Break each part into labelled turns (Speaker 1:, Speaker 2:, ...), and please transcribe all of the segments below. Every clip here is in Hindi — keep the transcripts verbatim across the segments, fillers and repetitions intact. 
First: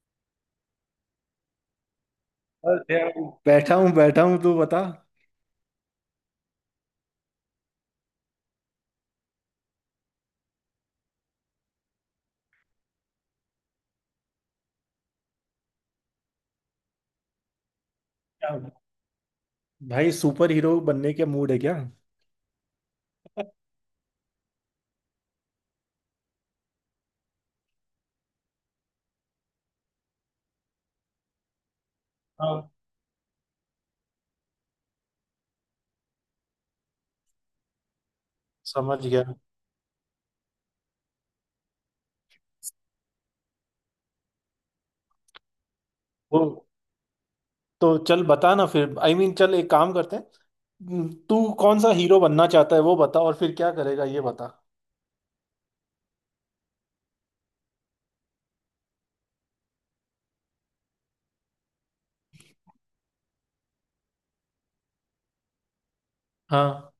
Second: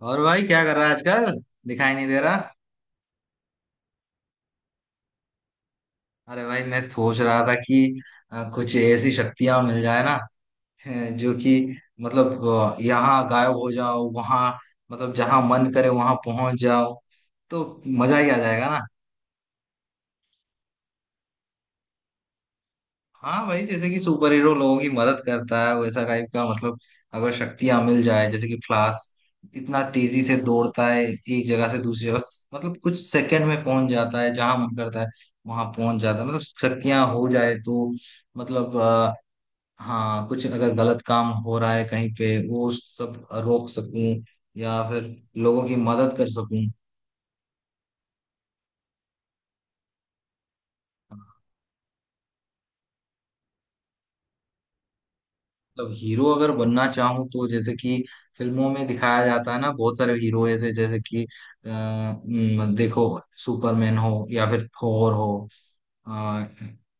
Speaker 1: और भाई क्या कर रहा है आजकल? दिखाई नहीं दे रहा।
Speaker 2: और यार, बैठा हूँ बैठा हूँ तू बता।
Speaker 1: अरे भाई मैं सोच रहा था कि अ, कुछ ऐसी शक्तियां मिल जाए ना। अ, जो कि मतलब अ, यहाँ गायब हो जाओ वहां। मतलब जहां मन करे वहां पहुंच जाओ। तो मजा ही आ जाएगा ना।
Speaker 2: क्या- भाई, सुपर हीरो बनने के मूड है क्या?
Speaker 1: हाँ भाई जैसे कि सुपर हीरो लोगों की मदद करता है वैसा टाइप का मतलब अगर शक्तियां मिल जाए जैसे कि फ्लाश इतना तेजी से दौड़ता है एक जगह से दूसरी जगह।
Speaker 2: हाँ,
Speaker 1: मतलब कुछ सेकंड में पहुंच जाता है जहां मन करता है वहां पहुंच जाता है। मतलब शक्तियां हो जाए तो मतलब
Speaker 2: समझ
Speaker 1: आ,
Speaker 2: गया।
Speaker 1: हाँ कुछ अगर गलत काम हो रहा है कहीं पे वो सब रोक सकूं या फिर लोगों की मदद कर
Speaker 2: वो
Speaker 1: सकूं।
Speaker 2: तो चल बता ना फिर। आई I मीन mean, चल, एक काम करते हैं, तू कौन सा हीरो बनना चाहता है वो बता और फिर क्या करेगा ये बता।
Speaker 1: मतलब हीरो अगर बनना चाहूँ तो जैसे कि फिल्मों में दिखाया जाता है ना, बहुत सारे हीरो ऐसे जैसे कि अ, न, देखो सुपरमैन हो या फिर थोर हो। अ,
Speaker 2: हाँ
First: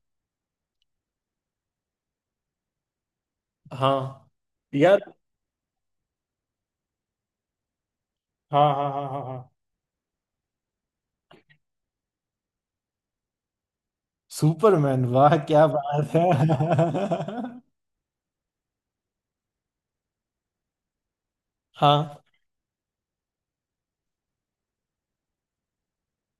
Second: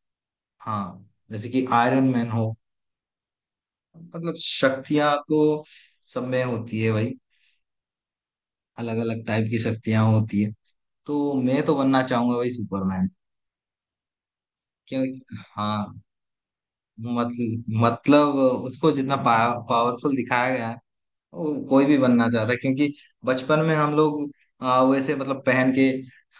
Speaker 1: हाँ, जैसे कि आयरन मैन हो।
Speaker 2: हाँ
Speaker 1: मतलब
Speaker 2: यार,
Speaker 1: शक्तियां तो सब में होती है भाई।
Speaker 2: हाँ हाँ
Speaker 1: अलग
Speaker 2: हाँ हाँ
Speaker 1: अलग
Speaker 2: हाँ।
Speaker 1: टाइप की शक्तियां होती है। तो मैं तो बनना चाहूंगा भाई सुपरमैन। क्यों?
Speaker 2: सुपरमैन? वाह, क्या
Speaker 1: हाँ।
Speaker 2: बात है!
Speaker 1: मतलब मतलब उसको जितना पा, पावरफुल दिखाया गया है वो कोई भी
Speaker 2: हाँ।
Speaker 1: बनना चाहता है क्योंकि बचपन में हम लोग आ, वैसे मतलब पहन के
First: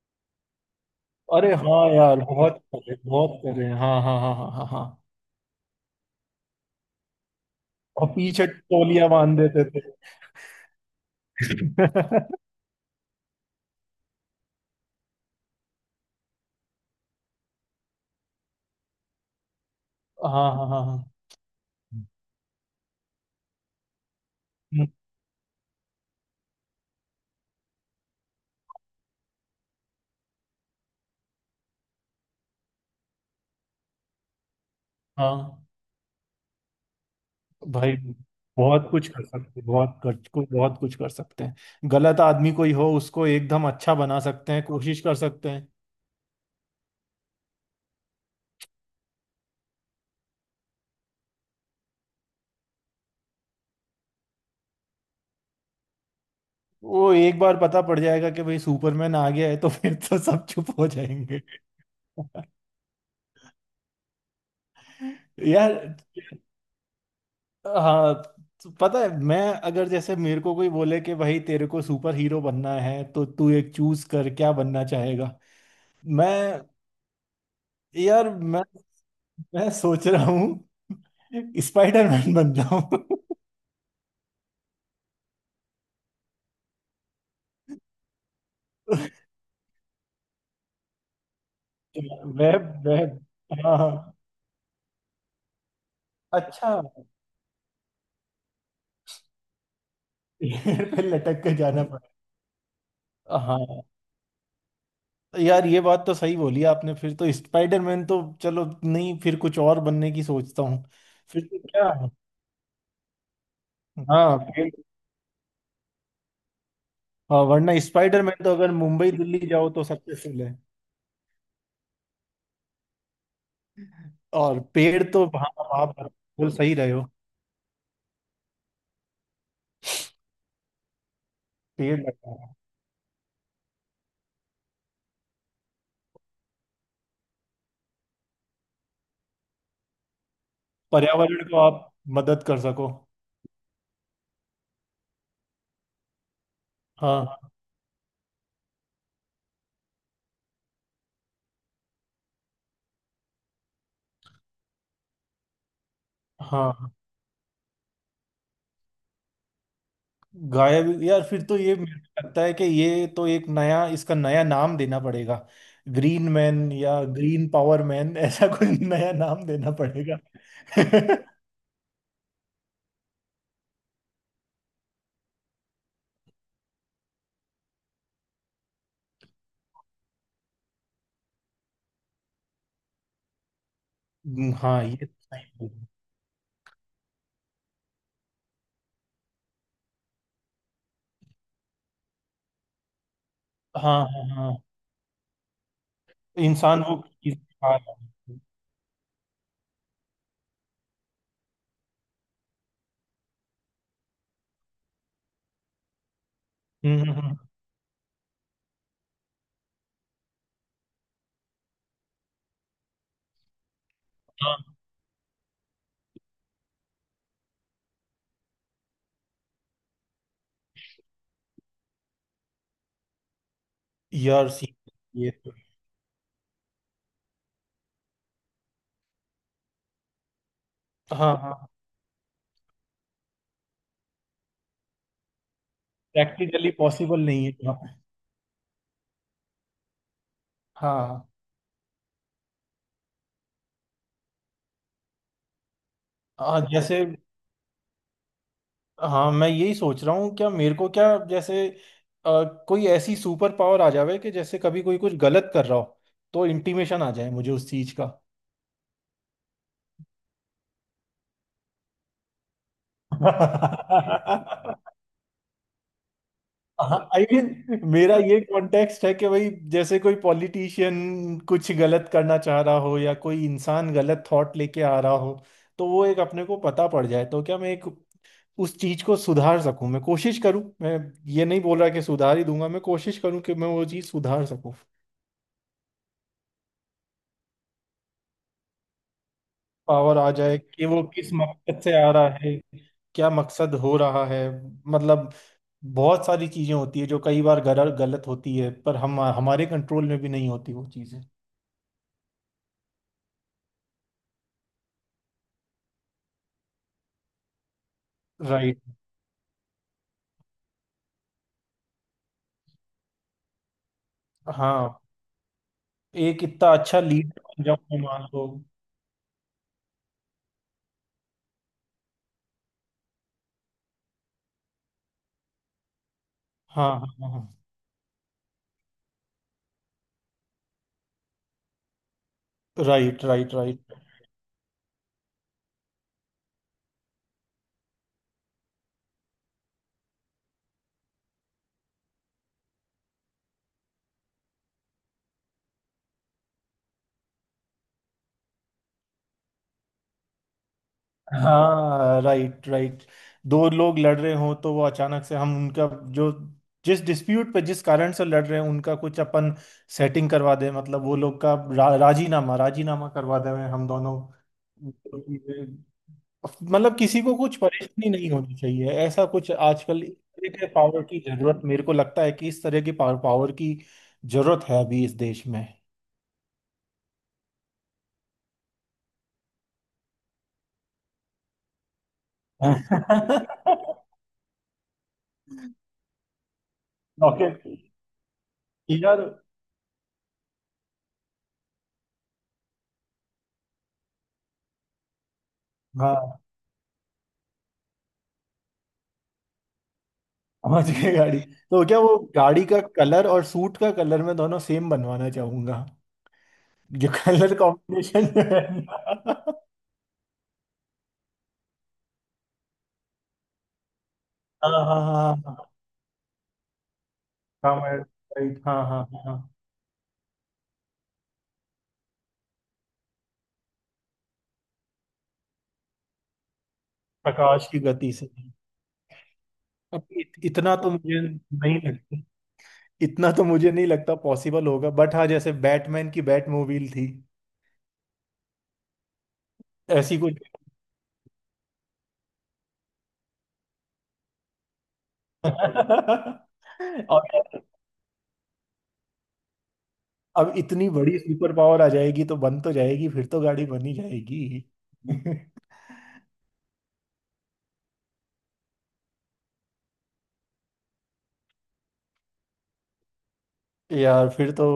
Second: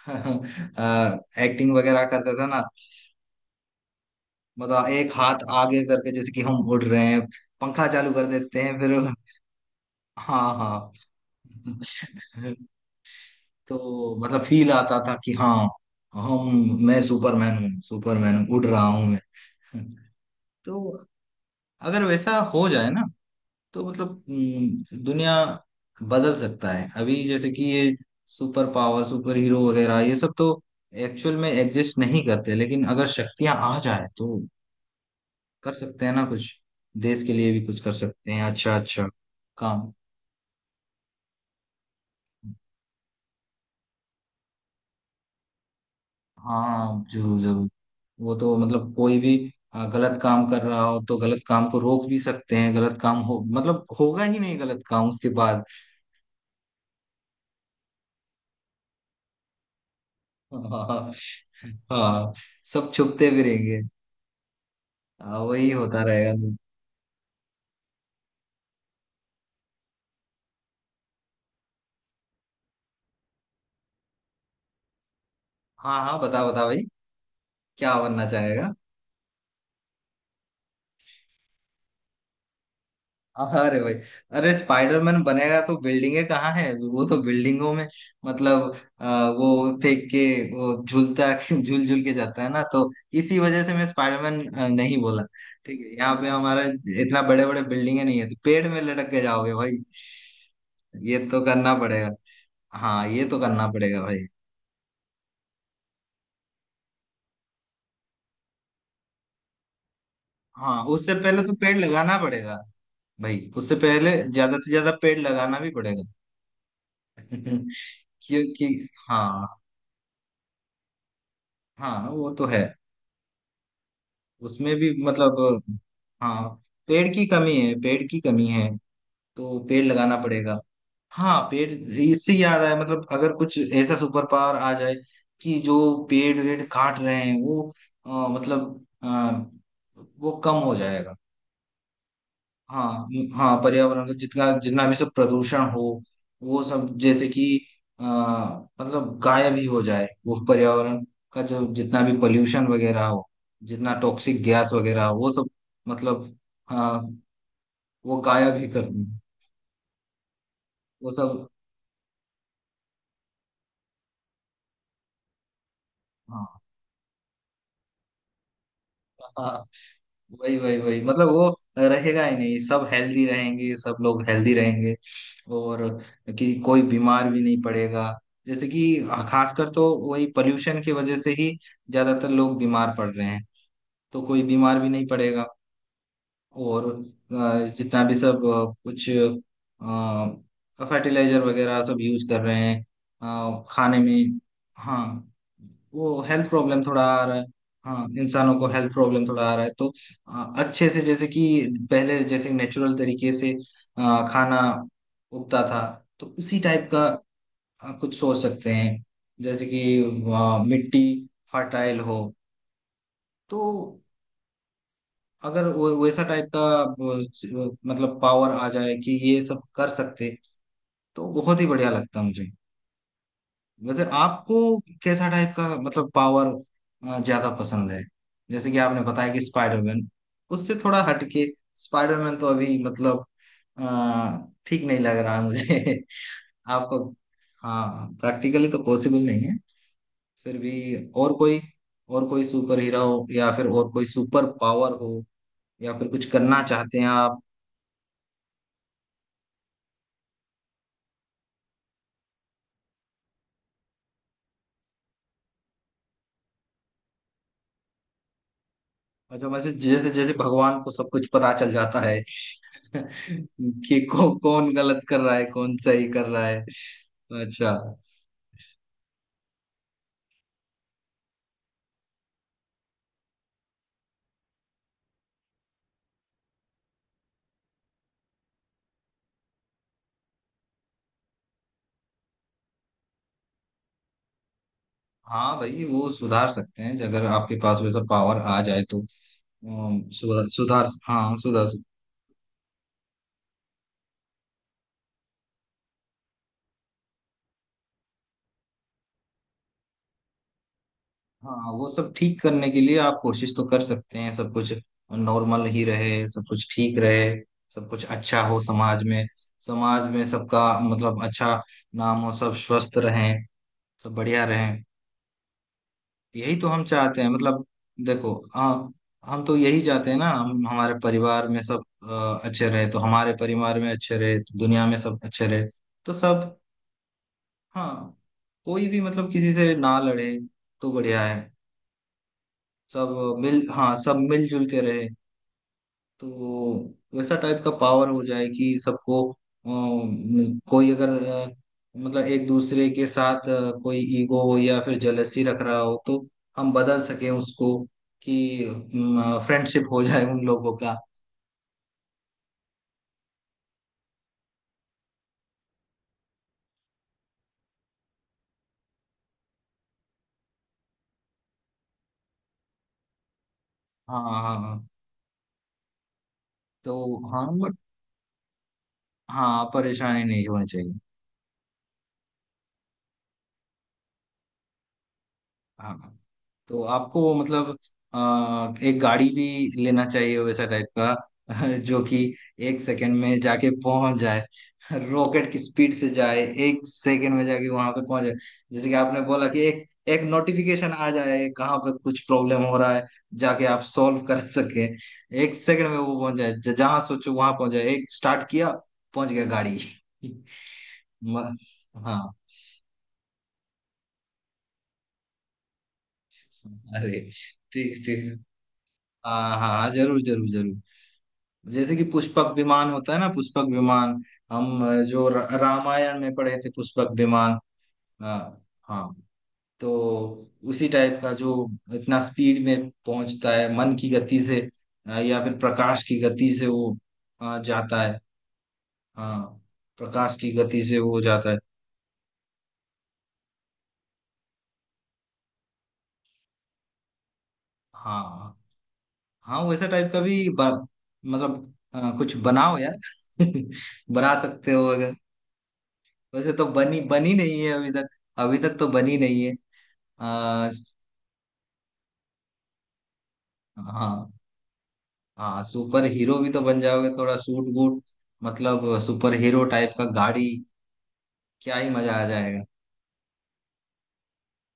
Speaker 2: अरे
Speaker 1: एक्टिंग
Speaker 2: हाँ
Speaker 1: वगैरह
Speaker 2: यार,
Speaker 1: करते थे
Speaker 2: बहुत
Speaker 1: ना।
Speaker 2: करे बहुत करे, हाँ हाँ हाँ हाँ हाँ
Speaker 1: मतलब
Speaker 2: हाँ।
Speaker 1: एक हाथ आगे करके जैसे कि हम उड़ रहे हैं, पंखा
Speaker 2: और
Speaker 1: चालू कर
Speaker 2: पीछे
Speaker 1: देते हैं फिर।
Speaker 2: तौलिया बांध देते थे।
Speaker 1: हाँ हाँ। तो मतलब फील आता था कि हाँ, हम मैं सुपरमैन हूँ, सुपरमैन उड़ रहा हूँ मैं।
Speaker 2: हाँ हाँ हाँ
Speaker 1: तो
Speaker 2: हाँ।
Speaker 1: अगर वैसा हो जाए ना तो मतलब
Speaker 2: हम्म।
Speaker 1: हम्म, दुनिया बदल सकता है। अभी जैसे कि ये सुपर पावर सुपर हीरो वगैरह ये सब तो एक्चुअल में एग्जिस्ट नहीं करते, लेकिन अगर शक्तियां आ जाए तो
Speaker 2: हाँ
Speaker 1: कर सकते हैं ना कुछ। देश के लिए भी कुछ कर
Speaker 2: भाई,
Speaker 1: सकते हैं। अच्छा
Speaker 2: बहुत
Speaker 1: अच्छा
Speaker 2: कुछ कर सकते,
Speaker 1: काम।
Speaker 2: बहुत कर कुछ, बहुत कुछ कर सकते हैं। गलत आदमी कोई हो उसको एकदम अच्छा बना सकते हैं, कोशिश कर सकते हैं।
Speaker 1: हाँ जरूर जरूर। वो तो मतलब कोई भी आ, गलत काम कर रहा हो तो गलत काम को रोक भी सकते हैं। गलत काम हो मतलब होगा ही नहीं गलत काम उसके बाद।
Speaker 2: वो एक बार पता पड़ जाएगा कि भाई सुपरमैन आ गया है तो फिर तो सब चुप हो
Speaker 1: हाँ
Speaker 2: जाएंगे।
Speaker 1: हाँ। सब छुपते भी रहेंगे। हाँ वही
Speaker 2: यार,
Speaker 1: होता रहेगा तो।
Speaker 2: हाँ, तो पता है मैं, अगर जैसे मेरे को कोई बोले कि भाई तेरे को सुपर हीरो बनना है तो तू एक चूज कर, क्या बनना चाहेगा?
Speaker 1: हाँ हाँ
Speaker 2: मैं
Speaker 1: बताओ बताओ भाई, क्या बनना
Speaker 2: यार मैं
Speaker 1: चाहेगा?
Speaker 2: मैं सोच रहा हूँ। स्पाइडरमैन बन जाऊं
Speaker 1: अरे भाई, अरे स्पाइडरमैन बनेगा तो बिल्डिंगे कहाँ है? वो तो बिल्डिंगों में मतलब आ, वो फेंक के, वो झूलता झूल झूल के जाता है
Speaker 2: मैं।
Speaker 1: ना, तो
Speaker 2: मैं
Speaker 1: इसी वजह से
Speaker 2: हाँ
Speaker 1: मैं
Speaker 2: हाँ।
Speaker 1: स्पाइडरमैन अ, नहीं बोला। ठीक है, यहाँ पे हमारा
Speaker 2: अच्छा।
Speaker 1: इतना बड़े बड़े बिल्डिंगे नहीं है तो पेड़ में लटक के जाओगे भाई।
Speaker 2: फिर
Speaker 1: ये तो
Speaker 2: लटक के
Speaker 1: करना
Speaker 2: जाना पड़ा।
Speaker 1: पड़ेगा। हाँ ये तो करना
Speaker 2: हाँ
Speaker 1: पड़ेगा भाई।
Speaker 2: यार, ये बात तो सही बोली आपने, फिर तो स्पाइडरमैन तो चलो नहीं, फिर कुछ और बनने की सोचता
Speaker 1: हाँ
Speaker 2: हूँ।
Speaker 1: उससे पहले
Speaker 2: फिर
Speaker 1: तो
Speaker 2: तो
Speaker 1: पेड़
Speaker 2: क्या।
Speaker 1: लगाना पड़ेगा। भाई उससे पहले ज्यादा
Speaker 2: हाँ।
Speaker 1: से ज्यादा पेड़ लगाना भी पड़ेगा।
Speaker 2: और
Speaker 1: हम्म।
Speaker 2: वरना स्पाइडरमैन तो अगर
Speaker 1: क्योंकि
Speaker 2: मुंबई दिल्ली
Speaker 1: हाँ,
Speaker 2: जाओ तो सक्सेसफुल है।
Speaker 1: हाँ वो तो है।
Speaker 2: और
Speaker 1: उसमें भी
Speaker 2: पेड़ तो हाँ,
Speaker 1: मतलब,
Speaker 2: आप
Speaker 1: हाँ,
Speaker 2: बिल्कुल सही रहे हो।
Speaker 1: पेड़ की कमी है, पेड़ की कमी है तो पेड़ लगाना पड़ेगा। हाँ पेड़,
Speaker 2: पेड़
Speaker 1: इससे
Speaker 2: लगाओ,
Speaker 1: याद आया, मतलब अगर कुछ ऐसा सुपर पावर आ जाए कि जो पेड़ वेड़ काट रहे हैं वो अ, मतलब अ, वो कम हो जाएगा।
Speaker 2: पर्यावरण को आप मदद कर सको।
Speaker 1: हाँ हाँ, पर्यावरण का जितना जितना भी सब प्रदूषण हो वो सब
Speaker 2: हाँ
Speaker 1: जैसे कि आ, मतलब गायब ही हो जाए, वो पर्यावरण का जो जितना भी पोल्यूशन वगैरह हो, जितना टॉक्सिक गैस वगैरह हो वो सब मतलब,
Speaker 2: हाँ।
Speaker 1: हाँ, वो गायब ही कर दें
Speaker 2: गायब?
Speaker 1: वो
Speaker 2: यार फिर
Speaker 1: सब।
Speaker 2: तो ये मेरे को लगता है कि ये तो एक नया, इसका नया नाम देना पड़ेगा। ग्रीन मैन या ग्रीन पावर मैन, ऐसा कोई नया नाम
Speaker 1: हाँ
Speaker 2: देना पड़ेगा।
Speaker 1: वही वही वही मतलब वो रहेगा ही नहीं, सब हेल्दी रहेंगे, सब लोग हेल्दी रहेंगे और कि कोई बीमार भी नहीं पड़ेगा। जैसे कि खासकर तो वही पोल्यूशन की वजह से ही ज्यादातर लोग बीमार पड़ रहे हैं तो कोई बीमार
Speaker 2: हाँ,
Speaker 1: भी
Speaker 2: ये
Speaker 1: नहीं
Speaker 2: तो
Speaker 1: पड़ेगा।
Speaker 2: सही बोल रहे हो।
Speaker 1: और अ, जितना भी सब अ, कुछ फर्टिलाइजर वगैरह सब यूज कर रहे हैं अ, खाने
Speaker 2: हाँ हाँ
Speaker 1: में।
Speaker 2: हाँ।
Speaker 1: हाँ वो हेल्थ प्रॉब्लम
Speaker 2: इंसान वो
Speaker 1: थोड़ा आ रहा
Speaker 2: चीज़
Speaker 1: है।
Speaker 2: खा रहा
Speaker 1: हाँ
Speaker 2: है।
Speaker 1: इंसानों को हेल्थ प्रॉब्लम थोड़ा आ रहा है तो अ, अच्छे से जैसे कि पहले जैसे नेचुरल तरीके से अ, खाना उगता था, तो उसी टाइप
Speaker 2: हम्म
Speaker 1: का
Speaker 2: हम्म, हम्म।
Speaker 1: अ, कुछ सोच सकते हैं। जैसे कि अ, मिट्टी फर्टाइल हो, तो अगर वो वैसा टाइप का वो, च- मतलब पावर आ जाए कि ये सब कर सकते, तो बहुत ही बढ़िया लगता मुझे। वैसे
Speaker 2: यार
Speaker 1: आपको
Speaker 2: सी,
Speaker 1: कैसा
Speaker 2: ये तो।
Speaker 1: टाइप का मतलब पावर अ, ज्यादा पसंद है? जैसे कि आपने बताया कि स्पाइडरमैन, उससे थोड़ा
Speaker 2: हाँ
Speaker 1: हटके।
Speaker 2: हाँ,
Speaker 1: स्पाइडरमैन तो अभी मतलब अ, ठीक नहीं लग रहा है मुझे।
Speaker 2: प्रैक्टिकली
Speaker 1: आपको,
Speaker 2: पॉसिबल नहीं है यहाँ पे।
Speaker 1: हाँ, प्रैक्टिकली तो पॉसिबल नहीं है, फिर भी
Speaker 2: हाँ
Speaker 1: और कोई और कोई सुपर हीरो हो या फिर और कोई सुपर पावर हो, या फिर कुछ
Speaker 2: हाँ
Speaker 1: करना चाहते
Speaker 2: जैसे,
Speaker 1: हैं आप?
Speaker 2: हाँ मैं यही सोच रहा हूँ क्या मेरे को, क्या जैसे अ, कोई ऐसी सुपर पावर आ जावे कि जैसे कभी कोई कुछ गलत कर रहा हो तो इंटीमेशन आ जाए मुझे उस चीज का।
Speaker 1: अच्छा, वैसे जैसे जैसे भगवान को सब कुछ पता चल जाता है कि कौ, कौन गलत कर रहा है कौन सही कर रहा है।
Speaker 2: आई
Speaker 1: अच्छा।
Speaker 2: मीन, मेरा ये कॉन्टेक्स्ट है कि भाई, जैसे कोई पॉलिटिशियन कुछ गलत करना चाह रहा हो या कोई इंसान गलत थॉट लेके आ रहा हो, तो वो एक अपने को पता पड़ जाए, तो क्या मैं एक उस चीज को सुधार सकूं, मैं कोशिश करूं मैं। ये नहीं बोल रहा कि सुधार ही दूंगा, मैं कोशिश करूं कि मैं वो चीज सुधार सकूं।
Speaker 1: हाँ भाई वो सुधार सकते हैं अगर आपके पास वैसा पावर आ जाए तो। अम,
Speaker 2: पावर आ
Speaker 1: सुधार
Speaker 2: जाए कि
Speaker 1: सुधार,
Speaker 2: वो किस
Speaker 1: हाँ सुधार।
Speaker 2: मकसद से आ रहा है, क्या मकसद हो रहा है, मतलब। बहुत सारी चीजें होती है जो कई बार गलत गलत होती है, पर हम हमारे कंट्रोल में भी नहीं होती वो चीजें।
Speaker 1: हाँ वो सब ठीक करने के लिए आप कोशिश तो कर सकते हैं, सब कुछ नॉर्मल ही रहे, सब कुछ ठीक रहे, सब कुछ अच्छा हो
Speaker 2: राइट।
Speaker 1: समाज में। समाज में सबका मतलब अच्छा नाम हो, सब स्वस्थ रहें, सब बढ़िया रहें।
Speaker 2: हाँ, एक
Speaker 1: यही तो
Speaker 2: इतना
Speaker 1: हम
Speaker 2: अच्छा
Speaker 1: चाहते हैं
Speaker 2: लीडर
Speaker 1: मतलब,
Speaker 2: बन जाऊं मैं, मान
Speaker 1: देखो
Speaker 2: लो।
Speaker 1: हम हम तो यही चाहते हैं ना, हम हमारे परिवार में सब अ, अच्छे रहे, तो हमारे परिवार में अच्छे रहे तो दुनिया में सब अच्छे रहे। तो सब,
Speaker 2: हाँ हाँ हाँ हाँ।
Speaker 1: हाँ। कोई भी मतलब किसी से ना लड़े तो बढ़िया है। सब
Speaker 2: राइट राइट
Speaker 1: मिल, हाँ,
Speaker 2: राइट।
Speaker 1: सब मिलजुल के रहे, तो वैसा टाइप का पावर हो जाए कि सबको अम, कोई अगर अ, मतलब एक दूसरे के साथ अ, कोई ईगो या फिर जलसी रख रहा हो तो हम बदल सकें उसको कि फ्रेंडशिप हो जाए उन लोगों का।
Speaker 2: हाँ, राइट राइट। दो लोग लड़ रहे हों तो वो अचानक से हम उनका, जो जिस डिस्प्यूट पे जिस कारण से लड़ रहे हैं उनका कुछ अपन सेटिंग करवा दें, मतलब वो लोग का रा, राजीनामा, राजीनामा करवा दें हम दोनों।
Speaker 1: हाँ हाँ हाँ। तो
Speaker 2: मतलब किसी को
Speaker 1: हाँ
Speaker 2: कुछ
Speaker 1: बट,
Speaker 2: परेशानी नहीं होनी चाहिए, ऐसा कुछ।
Speaker 1: हाँ,
Speaker 2: आजकल इस
Speaker 1: परेशानी नहीं
Speaker 2: तरह
Speaker 1: होनी
Speaker 2: के
Speaker 1: चाहिए।
Speaker 2: पावर की जरूरत, मेरे को लगता है कि इस तरह की पावर, पावर की जरूरत है अभी इस देश में।
Speaker 1: हाँ हाँ। तो आपको मतलब आ, एक गाड़ी भी लेना चाहिए वैसा टाइप का जो कि एक सेकंड में जाके पहुंच जाए, रॉकेट की स्पीड से जाए, एक सेकंड में
Speaker 2: ओके,
Speaker 1: जाके वहां पे पहुंच जाए। जैसे कि
Speaker 2: यार,
Speaker 1: आपने बोला कि एक एक नोटिफिकेशन आ जाए कहाँ पे कुछ प्रॉब्लम हो रहा है, जाके आप सॉल्व कर सके, एक सेकंड में वो पहुंच
Speaker 2: हाँ,
Speaker 1: जाए, ज- जहाँ सोचो वहां पहुंच जाए, एक स्टार्ट किया पहुंच गया गाड़ी।
Speaker 2: समझ गए। गाड़ी
Speaker 1: म,
Speaker 2: तो क्या, वो
Speaker 1: हाँ,
Speaker 2: गाड़ी का कलर और सूट का कलर मैं दोनों सेम बनवाना चाहूंगा, जो
Speaker 1: अरे
Speaker 2: कलर
Speaker 1: ठीक
Speaker 2: कॉम्बिनेशन
Speaker 1: ठीक,
Speaker 2: है।
Speaker 1: हाँ हाँ जरूर जरूर जरूर। जैसे कि पुष्पक विमान होता है ना, पुष्पक विमान,
Speaker 2: हाँ
Speaker 1: हम
Speaker 2: हाँ
Speaker 1: अ, जो
Speaker 2: हाँ
Speaker 1: र-
Speaker 2: हाँ
Speaker 1: रामायण में पढ़े थे, पुष्पक विमान।
Speaker 2: हाँ, मैं
Speaker 1: हाँ
Speaker 2: राइट, हाँ हाँ
Speaker 1: हाँ।
Speaker 2: हाँ।
Speaker 1: तो उसी टाइप का जो इतना स्पीड में पहुंचता है मन की गति से अ, या फिर प्रकाश की गति से, वो अ,
Speaker 2: प्रकाश की
Speaker 1: जाता
Speaker 2: गति
Speaker 1: है।
Speaker 2: से?
Speaker 1: हाँ
Speaker 2: अब इत,
Speaker 1: प्रकाश की
Speaker 2: इतना
Speaker 1: गति
Speaker 2: तो
Speaker 1: से
Speaker 2: मुझे
Speaker 1: वो जाता है।
Speaker 2: नहीं लगता। इतना तो मुझे नहीं लगता पॉसिबल होगा, बट हाँ, जैसे बैटमैन की बैटमोबाइल थी,
Speaker 1: हाँ हाँ वैसा टाइप
Speaker 2: ऐसी
Speaker 1: का
Speaker 2: कुछ।
Speaker 1: भी ब- मतलब अ, कुछ बनाओ यार। बना सकते हो अगर। वैसे तो बनी
Speaker 2: और
Speaker 1: बनी नहीं है अभी तक, अभी तक तो बनी नहीं है।
Speaker 2: अब इतनी बड़ी सुपर पावर आ जाएगी तो बन तो जाएगी, फिर तो गाड़ी बन ही
Speaker 1: हाँ
Speaker 2: जाएगी।
Speaker 1: हाँ सुपर हीरो भी तो बन जाओगे, थोड़ा सूट बूट मतलब सुपर हीरो टाइप का गाड़ी, क्या ही मजा आ जाएगा।
Speaker 2: यार फिर तो,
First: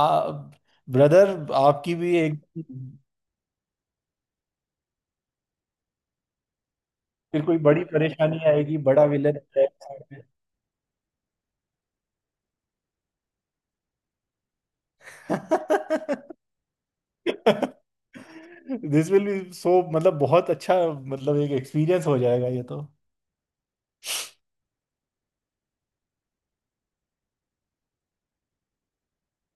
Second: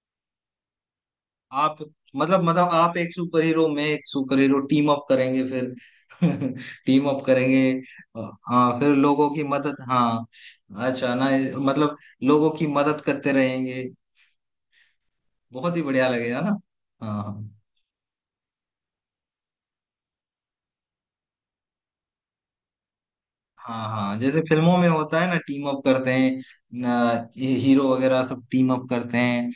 Speaker 2: आ, ब्रदर,
Speaker 1: आप
Speaker 2: आपकी भी एक।
Speaker 1: मतलब मतलब आप एक सुपर हीरो, मैं एक सुपर हीरो, टीम अप करेंगे फिर। टीम अप
Speaker 2: फिर कोई
Speaker 1: करेंगे।
Speaker 2: बड़ी परेशानी
Speaker 1: हाँ
Speaker 2: आएगी,
Speaker 1: फिर
Speaker 2: बड़ा
Speaker 1: लोगों
Speaker 2: विलन
Speaker 1: की मदद,
Speaker 2: आएगा।
Speaker 1: हाँ अच्छा ना, मतलब लोगों की मदद करते रहेंगे, बहुत ही बढ़िया लगेगा ना। हाँ हाँ
Speaker 2: दिस विल बी सो मतलब बहुत अच्छा, मतलब एक एक्सपीरियंस हो जाएगा ये तो।
Speaker 1: हाँ हाँ जैसे फिल्मों में होता है ना, टीम अप करते हैं ना, ये हीरो वगैरह सब टीम अप करते हैं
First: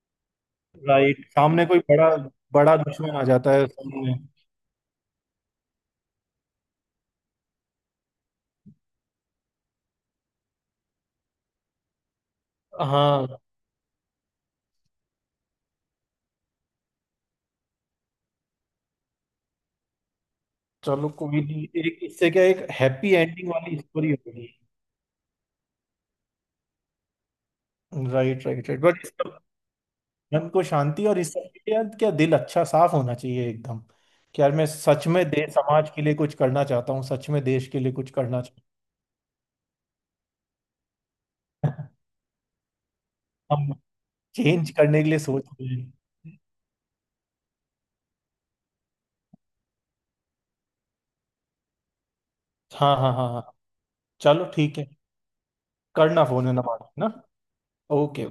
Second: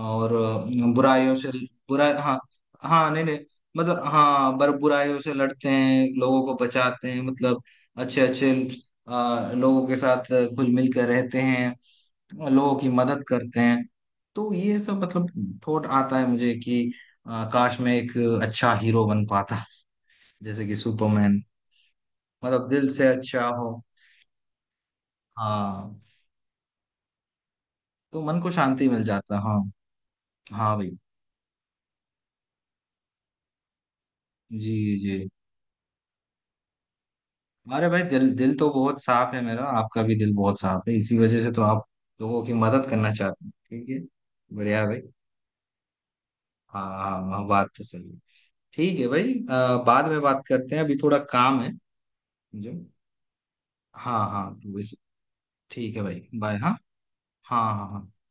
Speaker 1: और अ,
Speaker 2: राइट,
Speaker 1: बुराइयों से
Speaker 2: सामने कोई
Speaker 1: बुरा,
Speaker 2: बड़ा,
Speaker 1: हाँ,
Speaker 2: बड़ा
Speaker 1: हाँ
Speaker 2: दुश्मन आ
Speaker 1: नहीं नहीं
Speaker 2: जाता है
Speaker 1: मतलब,
Speaker 2: सामने।
Speaker 1: हाँ, बर बुराइयों से लड़ते हैं, लोगों को बचाते हैं, मतलब अच्छे अच्छे अ, लोगों के साथ घुल मिल कर रहते हैं, लोगों की मदद
Speaker 2: हाँ।
Speaker 1: करते हैं। तो ये सब मतलब थॉट आता है मुझे कि अ, काश मैं एक अच्छा हीरो बन पाता जैसे कि
Speaker 2: चलो कोई
Speaker 1: सुपरमैन।
Speaker 2: नहीं, एक इससे क्या, एक
Speaker 1: मतलब दिल से
Speaker 2: हैप्पी
Speaker 1: अच्छा
Speaker 2: एंडिंग
Speaker 1: हो,
Speaker 2: वाली स्टोरी होगी।
Speaker 1: हाँ, तो मन
Speaker 2: राइट
Speaker 1: को
Speaker 2: राइट राइट,
Speaker 1: शांति मिल जाता
Speaker 2: बट
Speaker 1: है। हाँ
Speaker 2: मन को
Speaker 1: हाँ भाई।
Speaker 2: शांति और इस सब के लिए यार क्या दिल अच्छा साफ होना चाहिए एकदम, कि यार मैं
Speaker 1: जी
Speaker 2: सच में
Speaker 1: जी।
Speaker 2: देश समाज के लिए कुछ करना चाहता हूँ, सच में देश के
Speaker 1: अरे
Speaker 2: लिए
Speaker 1: भाई
Speaker 2: कुछ
Speaker 1: दिल
Speaker 2: करना
Speaker 1: दिल
Speaker 2: चाहता
Speaker 1: तो बहुत साफ है मेरा, आपका भी दिल बहुत साफ है, इसी वजह से तो
Speaker 2: हूँ।
Speaker 1: आप लोगों की मदद करना चाहते हैं,
Speaker 2: हम
Speaker 1: ठीक है।
Speaker 2: चेंज
Speaker 1: बढ़िया है भाई।
Speaker 2: करने के लिए सोच रहे हैं।
Speaker 1: हाँ हाँ हाँ, बात तो सही है। ठीक है भाई, अ, बाद में बात करते हैं, अभी थोड़ा काम है मुझे।
Speaker 2: हाँ हाँ हाँ हाँ,
Speaker 1: हाँ
Speaker 2: चलो
Speaker 1: हाँ तो
Speaker 2: ठीक है।
Speaker 1: इस- ठीक है
Speaker 2: करना
Speaker 1: भाई,
Speaker 2: फोन है
Speaker 1: बाय।
Speaker 2: ना
Speaker 1: हाँ
Speaker 2: बाद में, ना।
Speaker 1: हाँ हाँ हाँ।
Speaker 2: ओके।